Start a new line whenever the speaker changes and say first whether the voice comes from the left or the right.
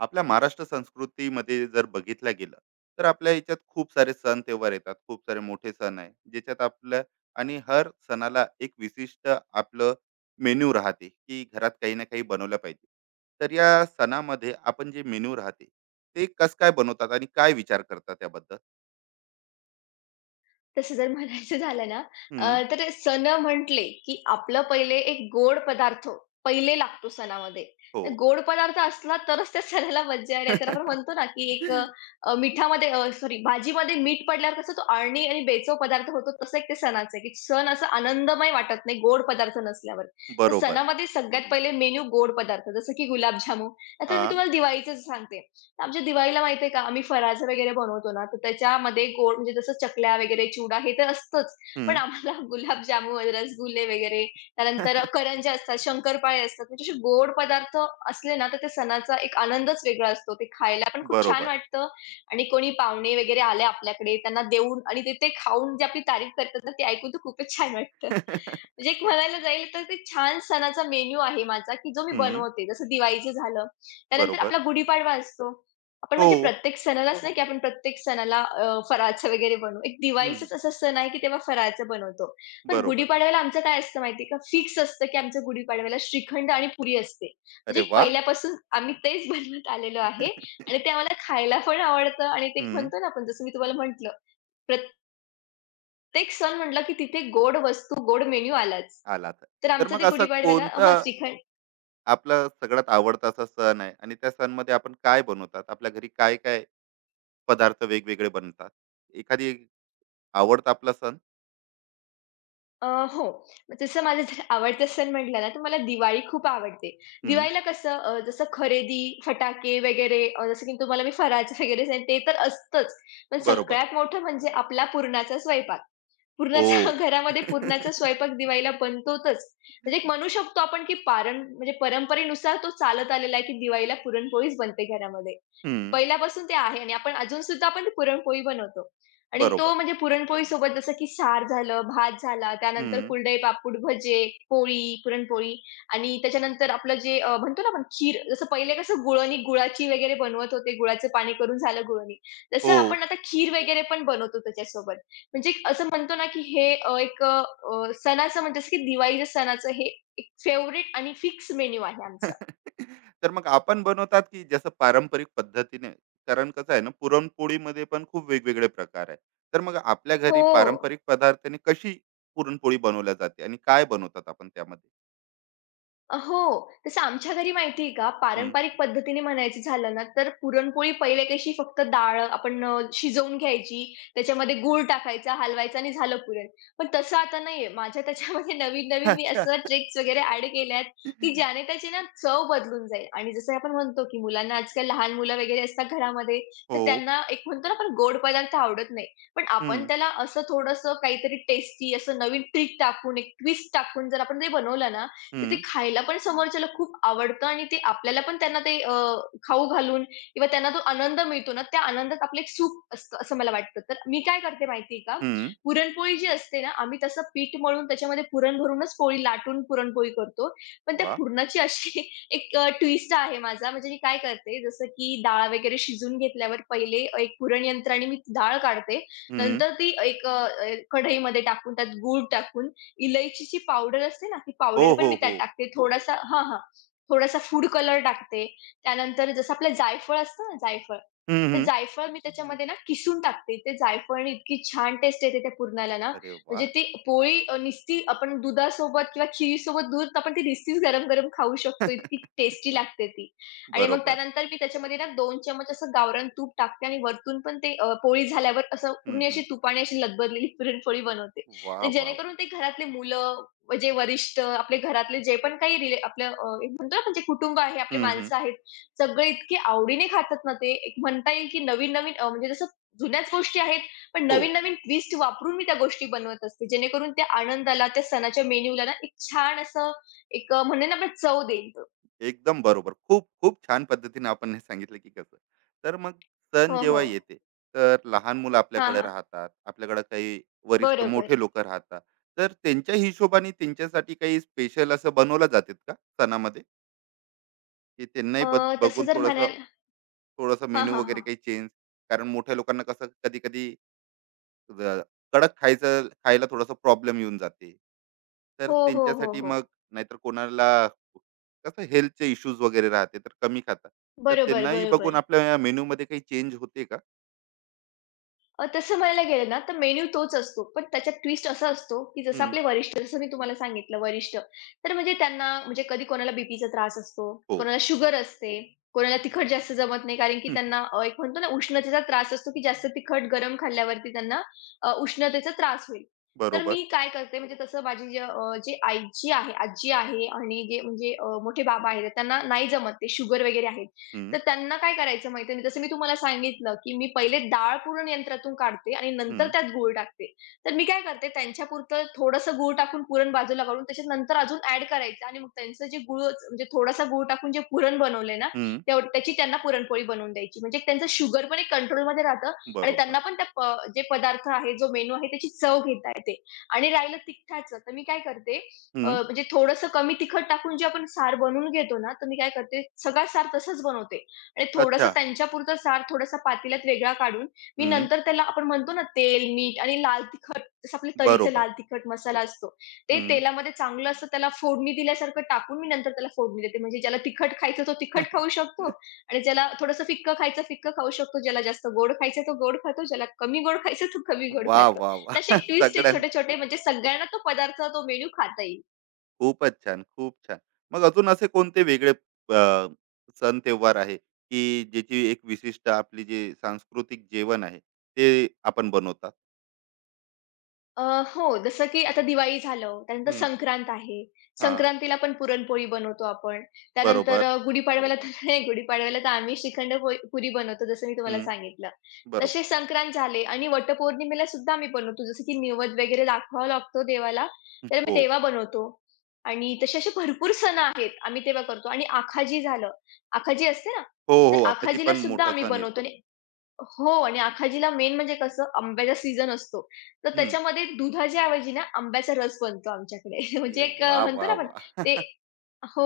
right: आपल्या महाराष्ट्र संस्कृतीमध्ये जर बघितलं गेलं तर आपल्या याच्यात खूप सारे सण तेव्हार येतात. खूप सारे मोठे सण आहे ज्याच्यात आपलं. आणि हर सणाला एक विशिष्ट आपलं मेन्यू राहते की घरात काही ना काही बनवलं पाहिजे. तर या सणामध्ये आपण जे मेन्यू राहते ते कस काय बनवतात आणि काय विचार करतात त्याबद्दल.
left: तसं जर म्हणायचं झालं ना
right: हम्म.
left: अ, तर सण म्हटले की आपलं पहिले एक गोड पदार्थ पहिले लागतो सणामध्ये.
right: हो.
left: तर गोड पदार्थ असला तरच त्या सणाला मज्जा आहे. नाहीतर आपण म्हणतो ना की एक मिठामध्ये सॉरी भाजीमध्ये मीठ पडल्यावर कसं तो आळणी आणि बेचव पदार्थ होतो, तसं एक ते सणाचं आहे की सण असं आनंदमय वाटत नाही गोड पदार्थ नसल्यावर. तर
right: बरोबर.
left: सणामध्ये सगळ्यात पहिले मेनू गोड पदार्थ जसं की गुलाबजामुन. आता
right: हा.
left: मी तुम्हाला दिवाळीचंच सांगते. आमच्या दिवाळीला माहिती आहे का, आम्ही फराळ वगैरे बनवतो ना, तर त्याच्यामध्ये गोड म्हणजे जसं चकल्या वगैरे, चिवडा हे तर असतंच. पण
right: हम्म.
left: आम्हाला गुलाबजामुन, रसगुल्ले वगैरे, त्यानंतर करंज्या असतात, शंकरपाळे असतात. म्हणजे असे गोड पदार्थ असले ना, तर त्या सणाचा एक आनंदच वेगळा असतो. ते खायला पण खूप छान
right: बरोबर.
left: वाटतं आणि कोणी पाहुणे वगैरे आले आपल्याकडे, त्यांना देऊन आणि ते ते खाऊन जे आपली तारीफ करतात ना, ते ऐकून तर खूपच छान वाटतं. म्हणजे एक म्हणायला जाईल तर ते छान सणाचा मेनू आहे माझा, की जो मी
right: हम्म.
left: बनवते. जसं दिवाळीचं झालं, त्यानंतर आपला
right: बरोबर.
left: गुढीपाडवा असतो. आपण
right: हो.
left: म्हणजे प्रत्येक सणालाच नाही, की आपण प्रत्येक सणाला फराळाचं वगैरे बनवू. एक
right: हम्म.
left: दिवाळीचाच असा सण आहे, की तेव्हा फराळाचं बनवतो. पण
right: बरोबर.
left: गुढीपाडव्याला आमचं काय असतं माहिती का? फिक्स असतं, की आमचं गुढीपाडव्याला श्रीखंड आणि पुरी असते. म्हणजे
right: अरे
left: एक
right: वा.
left: पहिल्यापासून आम्ही तेच बनवत आलेलो आहे आणि ते आम्हाला खायला पण आवडतं आणि ते एक
right: हं.
left: म्हणतो ना आपण जसं मी तुम्हाला म्हटलं, प्रत्येक सण म्हटलं, की तिथे गोड वस्तू, गोड मेनू आलाच.
right: आला तर.
left: तर
right: तर
left: आमचं
right: मग
left: ते
right: असा
left: गुढीपाडव्याला
right: कोणता
left: हां, श्रीखंड
right: आपला सगळ्यात आवडता असा सण आहे आणि त्या सणमध्ये आपण काय बनवतात? आपल्या घरी काय-काय पदार्थ वेगवेगळे बनतात? एखादी आवडता आपला सण?
left: अ, हो. जसं माझं जर आवडता सण म्हटला ना, तर मला दिवाळी खूप आवडते.
right: हं.
left: दिवाळीला कसं जसं खरेदी, फटाके वगैरे जसं की तुम्हाला मी फराळाचं वगैरे सांगितलं ते तर असतंच. पण
right: बरोबर.
left: सगळ्यात मोठं म्हणजे आपला पुरणाचा स्वयंपाक. पुरणाच्या
right: हो.
left: घरामध्ये हो. पुरणाचा स्वयंपाक दिवाळीला बनतोच. म्हणजे एक म्हणू शकतो आपण की पारं म्हणजे परंपरेनुसार तो चालत आलेला आहे की दिवाळीला पुरणपोळीच बनते घरामध्ये.
right: हं.
left: पहिल्यापासून ते आहे आणि आपण अजूनसुद्धा ती पुरणपोळी बनवतो. आणि तो
right: बरोबर.
left: म्हणजे पुरणपोळीसोबत जसं की सार झालं, भात झाला, त्यानंतर
right: हं.
left: कुरडई, पापड, भजे, पोळी, पुरणपोळी आणि त्याच्यानंतर आपलं जे म्हणतो ना आपण खीर, जसं पहिले कसं गुळवणी गुळाची वगैरे बनवत होते, गुळाचं पाणी करून झालं गुळवणी. तसं
right: हो.
left: आपण आता खीर वगैरे पण बनवतो त्याच्यासोबत. म्हणजे एक असं म्हणतो ना की हे अ, एक अ, अ, सणाचं म्हणजे जसं की दिवाळीच्या सणाचं हे एक फेव्हरेट आणि फिक्स मेनू आहे आमचा.
right: तर मग आपण बनवतात की जसं पारंपरिक पद्धतीने, कारण कसं आहे ना, पुरणपोळीमध्ये पण खूप वेगवेगळे प्रकार आहे. तर मग आपल्या घरी
left: हो.
right: पारंपरिक पदार्थाने कशी पुरणपोळी बनवल्या जाते आणि काय बनवतात आपण त्यामध्ये?
left: हो. तसं आमच्या घरी माहिती का,
right: हम्म.
left: पारंपरिक पद्धतीने म्हणायचं झालं ना, तर पुरणपोळी पहिले कशी फक्त डाळ आपण शिजवून घ्यायची, त्याच्यामध्ये गूळ टाकायचा, हलवायचा आणि झालं पुरण. पण तसं आता नाहीये. माझ्या त्याच्यामध्ये नवीन-नवीन मी
right: अच्छा.
left: असं ट्रिक्स वगैरे ॲड केल्या आहेत, की ज्याने त्याची ना चव बदलून जाईल आणि जसं आपण म्हणतो, की मुलांना आजकाल लहान मुलं वगैरे असतात घरामध्ये, तर
right: हो.
left: त्यांना एक म्हणतो ना आपण गोड पदार्थ आवडत नाही. पण आपण
right: हम्म,
left: त्याला असं थोडंसं काहीतरी टेस्टी असं नवीन ट्रिक टाकून, एक ट्विस्ट टाकून जर आपण ते बनवलं ना, तर ते
right: हम्म.
left: खायला पण समोरच्याला खूप आवडतं आणि ते आपल्याला पण त्यांना खाऊ घालून किंवा त्यांना तो आनंद मिळतो ना, त्या आनंदात आपलं एक सुख असतं असं मला वाटतं. तर मी काय करते माहिती आहे का,
right: हम्म.
left: पुरणपोळी जी असते ना, आम्ही तसं पीठ मळून त्याच्यामध्ये पुरण भरूनच पोळी लाटून पुरणपोळी करतो. पण त्या
right: वा.
left: पुरणाची अशी एक ट्विस्ट आहे माझा. म्हणजे मी काय करते, जसं की डाळ वगैरे शिजवून घेतल्यावर पहिले एक पुरण यंत्राने मी ती डाळ काढते.
right: हम्म.
left: नंतर ती एक अ, अ, कढईमध्ये टाकून त्यात गूळ टाकून इलायचीची पावडर असते ना, ती
right: हो
left: पावडर पण
right: हो
left: मी त्यात
right: हो.
left: टाकते. थोडासा हां, हां. थोडासा फूड कलर टाकते. त्यानंतर जसं आपलं जायफळ असतं ना, जायफळ.
right: हम्म,
left: तर
right: हम्म.
left: जायफळ मी त्याच्यामध्ये ना किसून टाकते. ते जायफळाने इतकी छान टेस्ट येते त्या पुरणाला ना,
right: अरे
left: म्हणजे
right: वा.
left: ती पोळी नुसती आपण दुधासोबत किंवा खिरीसोबत दूध आपण ती नुसतीच गरम-गरम खाऊ शकतो. इतकी टेस्टी लागते ती. आणि मग
right: बरोबर.
left: त्यानंतर मी त्याच्यामध्ये ना 2 चमच असं गावरान तूप टाकते आणि वरतून पण पोळी झाल्यावर असं
right: हम्म,
left: पूर्ण अशी
right: हम्म.
left: तुपाने अशी लदबदलेली पुरणपोळी बनवते.
right: वा वा वा.
left: जेणेकरून ते घरातले मुलं, जे वरिष्ठ, आपले घरातले जे पण काही एक म्हणतो ना आपण जे कुटुंब आहे, आपली
right: हम्म, हम्म.
left: माणसं आहेत, सगळे इतके आवडीने खातात ना ते, एक म्हणता येईल की नवीन-नवीन म्हणजे जसं जुन्याच गोष्टी आहेत, पण
right: हो.
left: नवीन-नवीन ट्विस्ट वापरून मी त्या गोष्टी बनवत असते. जेणेकरून त्या आनंदाला, त्या सणाच्या मेन्यूला ना एक छान असं म्हणू आपण चव देईल तो.
right: एकदम बरोबर. खूप खूप छान पद्धतीने आपण हे सांगितलं की कसं. तर मग सण
left: हो,
right: जेव्हा
left: हो.
right: येते, तर लहान मुलं
left: हां,
right: आपल्याकडे
left: हां.
right: राहतात. आपल्याकडे काही वरिष्ठ
left: बरोबर.
right: मोठे लोकं राहतात. तर त्यांच्या हिशोबाने त्यांच्यासाठी काही स्पेशल असं बनवलं जातात का सणामध्ये? की त्यांनाही
left: अ,
right: बद
left: तसं
right: बघून
left: जर
right: थोडंसं
left: म्हणायला
right: थोडंसं
left: हां,
right: मेनू
left: हां,
right: वगैरे
left: हां.
right: काही चेंज? कारण मोठ्या लोकांना कसं कधी कधी ज- कडक खायचं खायला थोडासा प्रॉब्लेम येऊन जाते. तर
left: हो, हो, हो,
right: त्यांच्यासाठी
left: हो.
right: मग नाहीतर कोणाला कसं हेल्थचे इश्यूज वगैरे राहते तर कमी खातात. तर
left: बरोबर,
right: त्यांनाही बघून
left: बरोबर.
right: आपल्या मेनू मध्ये काही चेंज होते का?
left: तसं म्हणायला गेलं ना, तर मेनू तोच असतो. पण त्याच्यात ट्विस्ट असा असतो, की जसं
right: हम्म.
left: आपले वरिष्ठ, जसं मी तुम्हाला सांगितलं वरिष्ठ, तर म्हणजे त्यांना म्हणजे कधी कोणाला बीपीचा त्रास असतो,
right: हो.
left: कोणाला शुगर असते, कोणाला तिखट जास्त जमत नाही, कारण की
right: हम्म.
left: त्यांना एक म्हणतो ना, उष्णतेचा त्रास असतो, की जास्त तिखट गरम खाल्ल्यावरती त्यांना उष्णतेचा त्रास होईल. तर
right: बरोबर.
left: मी काय करते, म्हणजे तसं माझी जे जे आईची आहे, आजी आहे आणि जे म्हणजे मोठे बाबा आहेत, त्यांना नाही जमत ते शुगर वगैरे आहे.
right: हम्म,
left: तर त्यांना काय करायचं माहिती आहे, जसं मी तुम्हाला सांगितलं, की मी पहिले डाळ पुरण यंत्रातून काढते आणि नंतर
right: हम्म.
left: त्यात गूळ टाकते. तर मी काय करते त्यांच्यापुरतं थोडंसं गूळ टाकून पुरण बाजूला काढून त्याच्यात नंतर अजून ॲड करायचं आणि मग त्यांचं जे गूळ म्हणजे थोडासा गूळ टाकून जे पुरण बनवलंय ना,
right: हम्म.
left: त्याची त्यांना पुरणपोळी बनवून द्यायची. म्हणजे त्यांचं शुगर पण एक कंट्रोलमध्ये राहतं आणि
right: बरोबर.
left: त्यांना पण त्या प जे पदार्थ आहे, जो मेनू आहे त्याची चव घेता येते. आणि राहिलं तिखटाचं, तर मी काय करते
right: हम्म.
left: म्हणजे थोडंसं कमी तिखट टाकून जे आपण सार बनवून घेतो ना, तर मी काय करते, सगळा सार तसंच बनवते. आणि थोडंसं
right: अच्छा.
left: त्यांच्यापुरतं सार थोडासा पातेल्यात वेगळा काढून, मी
right: हम्म.
left: नंतर त्याला आपण म्हणतो ना तेल, मीठ आणि लाल तिखट जसं आपल्या तर्हेचा
right: बरोबर.
left: लाल तिखट मसाला असतो. ते
right: हम्म.
left: तेलामध्ये चांगलं असं त्याला फोडणी दिल्यासारखं टाकून मी नंतर त्याला फोडणी देते. म्हणजे ज्याला तिखट खायचं तो तिखट खाऊ शकतो आणि ज्याला थोडंसं फिक्कं खायचं फिक्कं खाऊ शकतो. ज्याला जास्त गोड खायचं तो गोड खातो, ज्याला कमी गोड खायचं तो कमी गोड
right: वा
left: खातो.
right: वा वा.
left: तसे ट्विस्ट आहे
right: सगळ्यांचं
left: छोटे-छोटे म्हणजे सगळ्यांना तो पदार्थ, तो मेनू खाता येईल.
right: खूपच छान, खूप छान. मग अजून असे कोणते वेगळे अ, सण त्योहार आहे, की ज्याची एक विशिष्ट आपली जे सांस्कृतिक जेवण आहे, ते आपण बनवतात?
left: अ, हो, जसं की आता दिवाळी झालं, त्यानंतर
right: हं.
left: संक्रांत आहे.
right: हां.
left: संक्रांतीला पण पुरणपोळी बनवतो आपण. त्यानंतर
right: बरोबर.
left: गुढीपाडव्याला तर नाही, गुढीपाडव्याला तर आम्ही श्रीखंड पोळी पुरी बनवतो, जसं मी तुम्हाला
right: हं.
left: सांगितलं.
right: बरोबर.
left: तसे संक्रांत झाले आणि वटपौर्णिमेला सुद्धा आम्ही बनवतो, जसं की नैवेद्य वगैरे दाखवावा लागतो देवाला,
right: हं.
left: तर मी
right: हो.
left: तेव्हा बनवतो. आणि तसे असे भरपूर सण आहेत, आम्ही तेव्हा करतो. आणि आखाजी झालं, आखाजी असते ना,
right: हो, हो.
left: तर
right: अखजी
left: आखाजीला
right: पण
left: सुद्धा
right: मोठा
left: आम्ही
right: सण येतो.
left: बनवतो आणि हो आणि आखाजीला मेन म्हणजे कसं आंब्याचा सीजन असतो. तर
right: हं.
left: त्याच्यामध्ये दुधाच्या ऐवजी ना आंब्याचा रस बनतो आमच्याकडे.
right: अरे
left: म्हणजे
right: वा,
left: म्हणतो ना
right: वा,
left: आपण
right: वाह!
left: ते हो,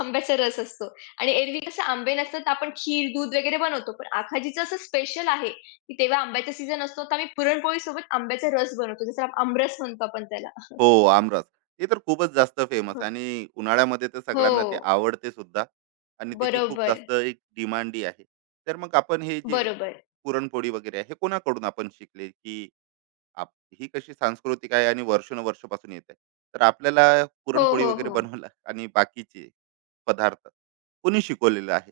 left: आंब्याचा रस असतो आणि एरवी कसं आंबे नसतात तर आपण खीर, दूध वगैरे बनवतो. पण आखाजीचं असं स्पेशल आहे, की तेव्हा आंब्याचा सीझन असतो तर आम्ही पुरणपोळीसोबत आंब्याचा रस बनवतो. जसं आमरस म्हणतो आपण त्याला.
right: हो, आमरस. ते तर खूपच जास्त फेमस आणि उन्हाळ्यामध्ये तर
left: हो,
right: सगळ्यांना ते आवडते सुद्धा. आणि त्याची खूप
left: बरोबर,
right: जास्त एक डिमांडही आहे. तर मग आपण हे जे
left: बरोबर.
right: पुरणपोळी वगैरे आहे, हे कोणाकडून आपण शिकले, की आप ही कशी सांस्कृतिक आहे आणि वर्षानुवर्षापासून येत आहे. तर आपल्याला
left: हो,
right: पुरणपोळी
left: हो,
right: वगैरे
left: हो.
right: बनवायला आणि बाकीचे पदार्थ कोणी शिकवलेलं आहे?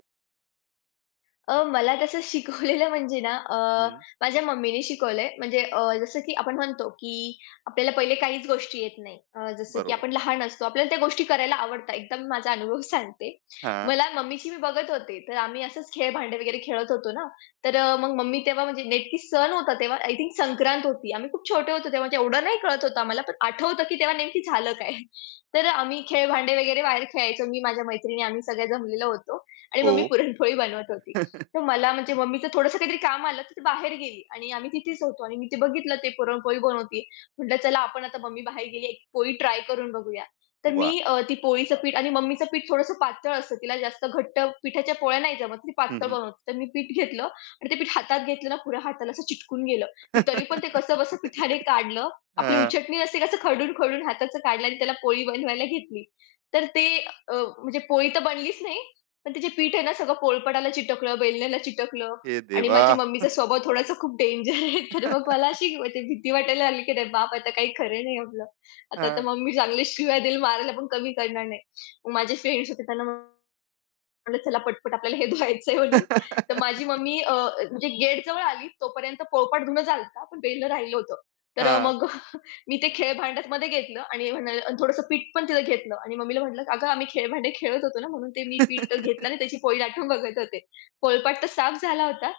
left: मला तसं शिकवलेलं म्हणजे ना
right: हं.
left: माझ्या मम्मीने शिकवलंय. म्हणजे जसं की आपण म्हणतो, की आपल्याला पहिले काहीच गोष्टी येत नाही. जसं की
right: बरोबर.
left: आपण लहान असतो, आपल्याला त्या गोष्टी करायला आवडतात. एकदा मी माझा अनुभव सांगते.
right: हां.
left: मला मम्मीची मी बघत होते, तर आम्ही असंच खेळ-भांडे वगैरे खेळत होतो ना, तर मग मम्मी तेव्हा म्हणजे नेमकी सण होता तेव्हा आय थिंक संक्रांत होती. आम्ही खूप छोटे होतो तेव्हा, म्हणजे एवढं नाही कळत होतं आम्हाला, पण आठवतं की तेव्हा नेमकी झालं काय? तर आम्ही खेळ-भांडे वगैरे बाहेर खेळायचो. मी, माझ्या मैत्रिणी आम्ही सगळे जमलेलो होतो आणि
right: हो.
left: मम्मी पुरणपोळी बनवत होती. तर मला म्हणजे मम्मीचं थोडंसं काहीतरी काम आलं, तर ती बाहेर गेली आणि आम्ही तिथेच होतो आणि मी ते बघितलं ते पुरणपोळी बनवतीये. म्हटलं चला आपण आता मम्मी बाहेर गेली एक पोळी ट्राय करून बघूया. तर मी
right: वाह!
left: ती पोळीचं पीठ आणि मम्मीचं पीठ थोडंसं पातळ असतं. तिला जास्त घट्ट पिठाच्या पोळ्या नाही जमत. ती
right: हं,
left: पातळ
right: हं.
left: बनवते. तर मी पीठ घेतलं आणि ते पीठ हातात घेतलं ना पुऱ्या हाताला असं चिटकून गेलं. मी तरी पण ते कसंबसं पिठाने काढलं. आपली
right: हां.
left: उचटणी असते कसं खरडून-खरडून हाताचं काढलं आणि त्याला पोळी बनवायला घेतली. तर ते अ, म्हणजे पोळी तर बनलीच नाही पण त्याचे पीठ आहे ना सगळं पोळपाटाला चिटकलं, वेलण्याला चिटकलं
right: हे
left: आणि
right: देवा!
left: माझी मम्मीचा स्वभाव थोडासा खूप डेंजर आहे. तर मग मला अशी ते भीती वाटायला लागली, की "अरे बाप! आता काही खरं नाही आपलं. आता तर
right: हां.
left: मम्मी चांगल्या शिव्या देईल, मारायला पण कमी करणार नाही." मग माझे फ्रेंड्स होते त्यांना म्हणलं चला पटपट आपल्याला हे धुवायचंय म्हणून. तर माझी मम्मी अ, म्हणजे गेटजवळ आली तोपर्यंत पोळपाट धुणं झालता, पण बेलन राहिलं होतं. तर
right: हां.
left: मग मी ते खेळ भांड्यामध्ये घेतलं आणि म्हणाल आणि थोडंसं पीठ पण तिथं घेतलं आणि मम्मीला म्हटलं, "अगं आम्ही खेळ भांडे खेळत होतो ना, म्हणून ते मी पीठ घेतलं आणि त्याची पोळी लाटून बघत होते." पोळपाट तर साफ झाला होता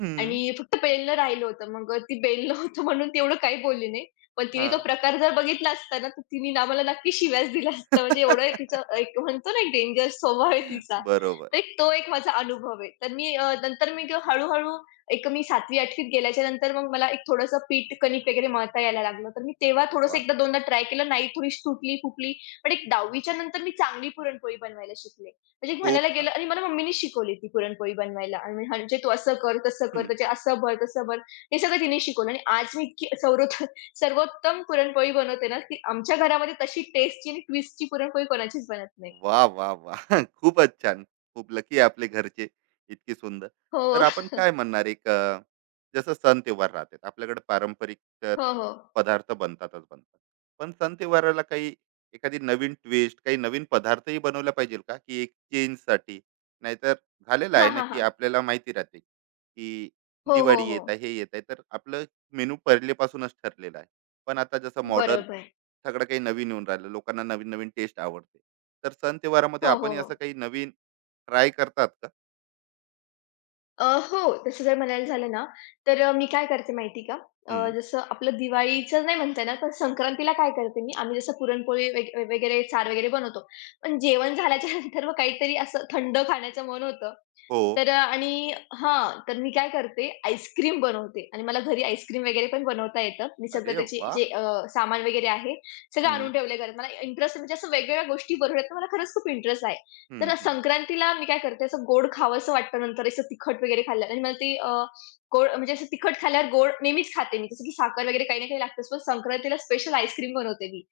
right: हं.
left: आणि फक्त बेलनं राहिलं होतं. मग ती बेललं होतं म्हणून ती एवढं काही बोलली नाही. पण तिने तो
right: हां.
left: प्रकार जर बघितला असता ना, तर तिने आम्हाला नक्की शिव्याच दिल्या असत्या. म्हणजे एवढं तिचं एक म्हणतो ना, एक डेंजर स्वभाव आहे तिचा.
right: बरोबर.
left: तर तो माझा अनुभव आहे. तर मी नंतर मी तो हळू-हळू एक मी 7वी-8वीत गेल्याच्या नंतर मग मला एक थोडंसं पीठ, कणिक वगैरे मळता यायला लागलं. तर मी तेव्हा
right: अरे
left: थोडंसं
right: वाह!
left: एकदा दोनदा ट्राय केलं. नाही थोडीशी तुटली, फुटली. पण एक 10वीच्या नंतर मी चांगली पुरणपोळी बनवायला शिकले. म्हणजे
right: खूप
left: म्हणायला गेलं
right: छान.
left: आणि मला मम्मीने शिकवली ती पुरणपोळी बनवायला आणि म्हणजे तू असं कर, तसं कर,
right: हं.
left: त्याचे असं भर, तसं भर. हे सगळं तिने शिकवलं आणि आज मी इतकी सर्वोत्तम पुरणपोळी बनवते ना, की आमच्या घरामध्ये तशी टेस्टी आणि ट्विस्टची पुरणपोळी कोणाचीच बनत नाही.
right: वा, वा, वा. खूपच छान. खूप लकी आपले घरचे, इतकी सुंदर.
left: हो.
right: तर आपण काय म्हणणार एक जसं सण-त्योहार राहतात. आपल्याकडे पारंपरिक तर
left: हो, हो.
right: पदार्थ बनतातच बनतात. पण सण-त्योहाराला काही एखादी नवीन ट्विस्ट, काही नवीन पदार्थही बनवला पाहिजेल का? की एक चेंजसाठी? नाहीतर झालेलं
left: हां,
right: आहे ना,
left: हां,
right: की
left: हां.
right: आपल्याला माहिती राहते, की
left: हो, हो,
right: दिवाळी
left: हो.
right: येत आहे, हे येत आहे. तर आपलं मेनू पहिलेपासूनच ठरलेलं आहे. पण आता जसं मॉडर्न
left: बरोबर.
right: सगळं काही नवीन येऊन राहिलं, लोकांना नवीन नवीन टेस्ट आवडते. तर सण त्योहारामध्ये
left: हो, हो,
right: आपणही असं
left: हो.
right: काही नवीन ट्राय करतात का?
left: अ, हो, तसं जर म्हणायला झालं ना, तर मी काय करते माहिती आहे का?
right: हम्म.
left: जसं आपलं दिवाळीचं नाही म्हणता येणार, पण संक्रांतीला काय करते मी, आम्ही जसं पुरणपोळी वेग वगैरे, सार वगैरे बनवतो. पण जेवण झाल्याच्या नंतर मग काहीतरी असं थंड खाण्याचं मन होतं.
right: हो.
left: तर अ, आणि हां, तर मी काय करते आईस्क्रीम बनवते आणि मला घरी आईस्क्रीम वगैरे पण बनवता येतं. मी सगळं
right: अरे
left: त्याचे
right: वा.
left: जे सामान वगैरे आहे, सगळं
right: हम्म,
left: आणून ठेवलंय घरात. मला इंटरेस्ट म्हणजे असं वेगवेगळ्या गोष्टी बनवण्यात मला खरंच खूप इंटरेस्ट आहे.
right: हम्म,
left: तर
right: हम्म,
left: संक्रांतीला मी काय करते, असं गोड खावंसं वाटतं नंतर असं तिखट वगैरे खाल्लं आणि मला ते गोड म्हणजे असं तिखट खाल्ल्यावर गोड नेहमीच खाते मी. जसं की साखर वगैरे काही ना काही लागतंच, पण संक्रांतीला स्पेशल आईस्क्रीम बनवते मी.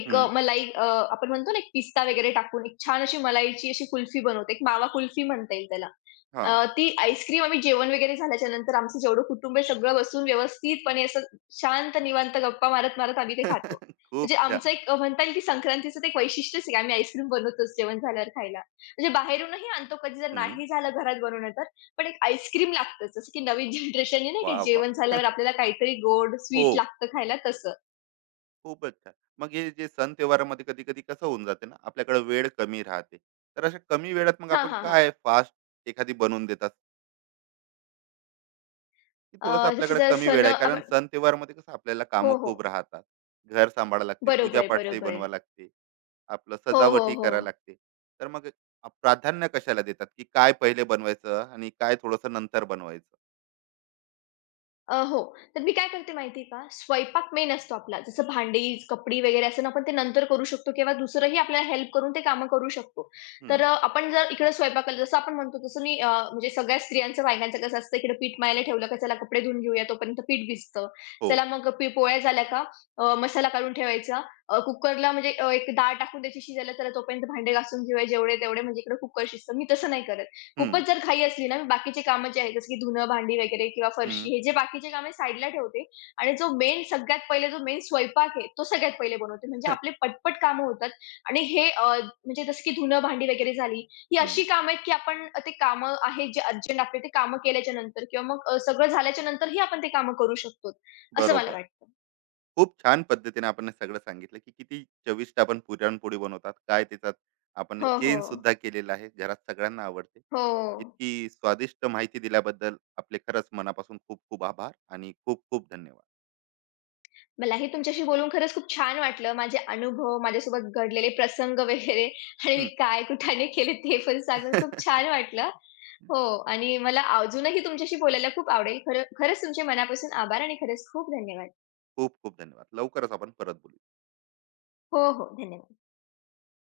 left: एक अ,
right: हम्म.
left: मलाई अ, आपण म्हणतो ना, एक पिस्ता वगैरे टाकून एक छान अशी मलाईची अशी कुल्फी बनवते. एक मावा कुल्फी म्हणता येईल त्याला.
right: हा.
left: ती आईस्क्रीम आम्ही जेवण वगैरे झाल्याच्यानंतर आमचं जेवढं कुटुंब आहे सगळं बसून व्यवस्थितपणे असं शांत निवांत गप्पा मारत, मारत आम्ही ते खातो. म्हणजे
right: खूप छान.
left: आमचं एक म्हणता येईल की संक्रांतीचं ते एक वैशिष्ट्यच आहे की आम्ही आईस्क्रीम बनवतोच जेवण झाल्यावर खायला. म्हणजे बाहेरूनही आणतो कधी जर
right: हम्म.
left: नाही झालं घरात बनवणं तर, पण एक आईस्क्रीम लागतंच. जसं की नवीन जनरेशन आहे नाही
right: वा
left: का
right: वा.
left: जेवण झाल्यावर आपल्याला काहीतरी गोड,
right: हो.
left: स्वीट लागतं खायला तसं.
right: खूपच छान. मग हे जे सण त्योहारामध्ये कधी कधी कसं होऊन जाते ना, आपल्याकडे वेळ कमी राहते. तर अशा कमी वेळात मग
left: हां,
right: आपण
left: हां, हां.
right: काय फास्ट एखादी बनवून देतात, की थोडंसं
left: जसं
right: आपल्याकडे
left: जर
right: कमी
left: सण
right: वेळ आहे, कारण
left: आपण
right: सण त्योहारमध्ये कसं आपल्याला
left: हो,
right: कामं
left: हो.
right: खूप राहतात. घर सांभाळा लागते,
left: बरोबर,
right: पूजापाठचंही
left: बरोबर.
right: बनवा लागते, आपलं
left: हो, हो,
right: सजावटही
left: हो.
right: करायला लागते. तर मग प्राधान्य कशाला देतात, की काय पहिले बनवायचं आणि काय थोडंसं नंतर बनवायचं?
left: हो. तर मी काय करते माहिती आहे का, स्वयंपाक मेन असतो आपला. जसं भांडी, कपडी वगैरे असं ना आपण ते नंतर करू शकतो किंवा दुसरंही आपल्याला हेल्प करून ते कामं करू शकतो. तर
right: हम्म.
left: आपण जर इकडे स्वयंपाकाला जसं आपण म्हणतो तसं मी म्हणजे सगळ्या स्त्रियांचं, बायकांचं कसं असतं इकडे पीठ मळायला ठेवलं का चला कपडे धुवून घेऊया तोपर्यंत पीठ भिजतं.
right: हो.
left: चला मग पोळ्या झाल्या का मसाला काढून ठेवायचा. कुकरला म्हणजे एक डाळ टाकून त्याची शिजायला चला तोपर्यंत भांडे घासून घेऊया जेवढे-तेवढे म्हणजे इकडे कुकर शिजतं. मी तसं नाही करत. खूपच
right: हम्म,
left: जर घाई असली ना, मी बाकीचे कामं जे आहेत, जसं की धुणं, भांडी वगैरे किंवा
right: हम्म.
left: फरशी हे जे बाकीचे कामं साईडला ठेवते आणि जो मेन स्वयंपाक आहे, तो सगळ्यात पहिले बनवते. म्हणजे आपले पटपट कामं होतात आणि म्हणजे जसं की धुणं, भांडी वगैरे झाली, ही
right: हम्म.
left: अशी कामं आहेत, की आपण ते कामं आहेत जे अर्जंट आपले ते कामं केल्याच्या नंतर किंवा मग सगळं झाल्याच्या नंतरही आपण ते कामं करू शकतो, असं मला
right: बरोबर.
left: वाटतं.
right: खूप छान पद्धतीने आपण हे सगळं सांगितलं की किती चविष्ट आपण पुरणपोळी बनवतात, काय त्याच्यात आपण
left: हो,
right: चेन
left: हो.
right: सुद्धा केलेला आहे, घरात सगळ्यांना आवडते.
left: हो.
right: इतकी स्वादिष्ट माहिती दिल्याबद्दल आपले खरंच मनापासून खूप खूप आभार आणि खूप खूप धन्यवाद.
left: मलाही तुमच्याशी बोलून खरंच खूप छान वाटलं. माझे अनुभव, माझ्यासोबत घडलेले प्रसंग वगैरे आणि मी
right: हम्म.
left: काय कुठाने केले ते पण सांगून खूप छान वाटलं. हो. आणि मला अजूनही तुमच्याशी बोलायला खूप आवडेल. खरंच तुमचे मनापासून आभार आणि खरंच खूप धन्यवाद.
right: खूप खूप धन्यवाद, लवकरच आपण परत बोलू.
left: हो, हो. धन्यवाद.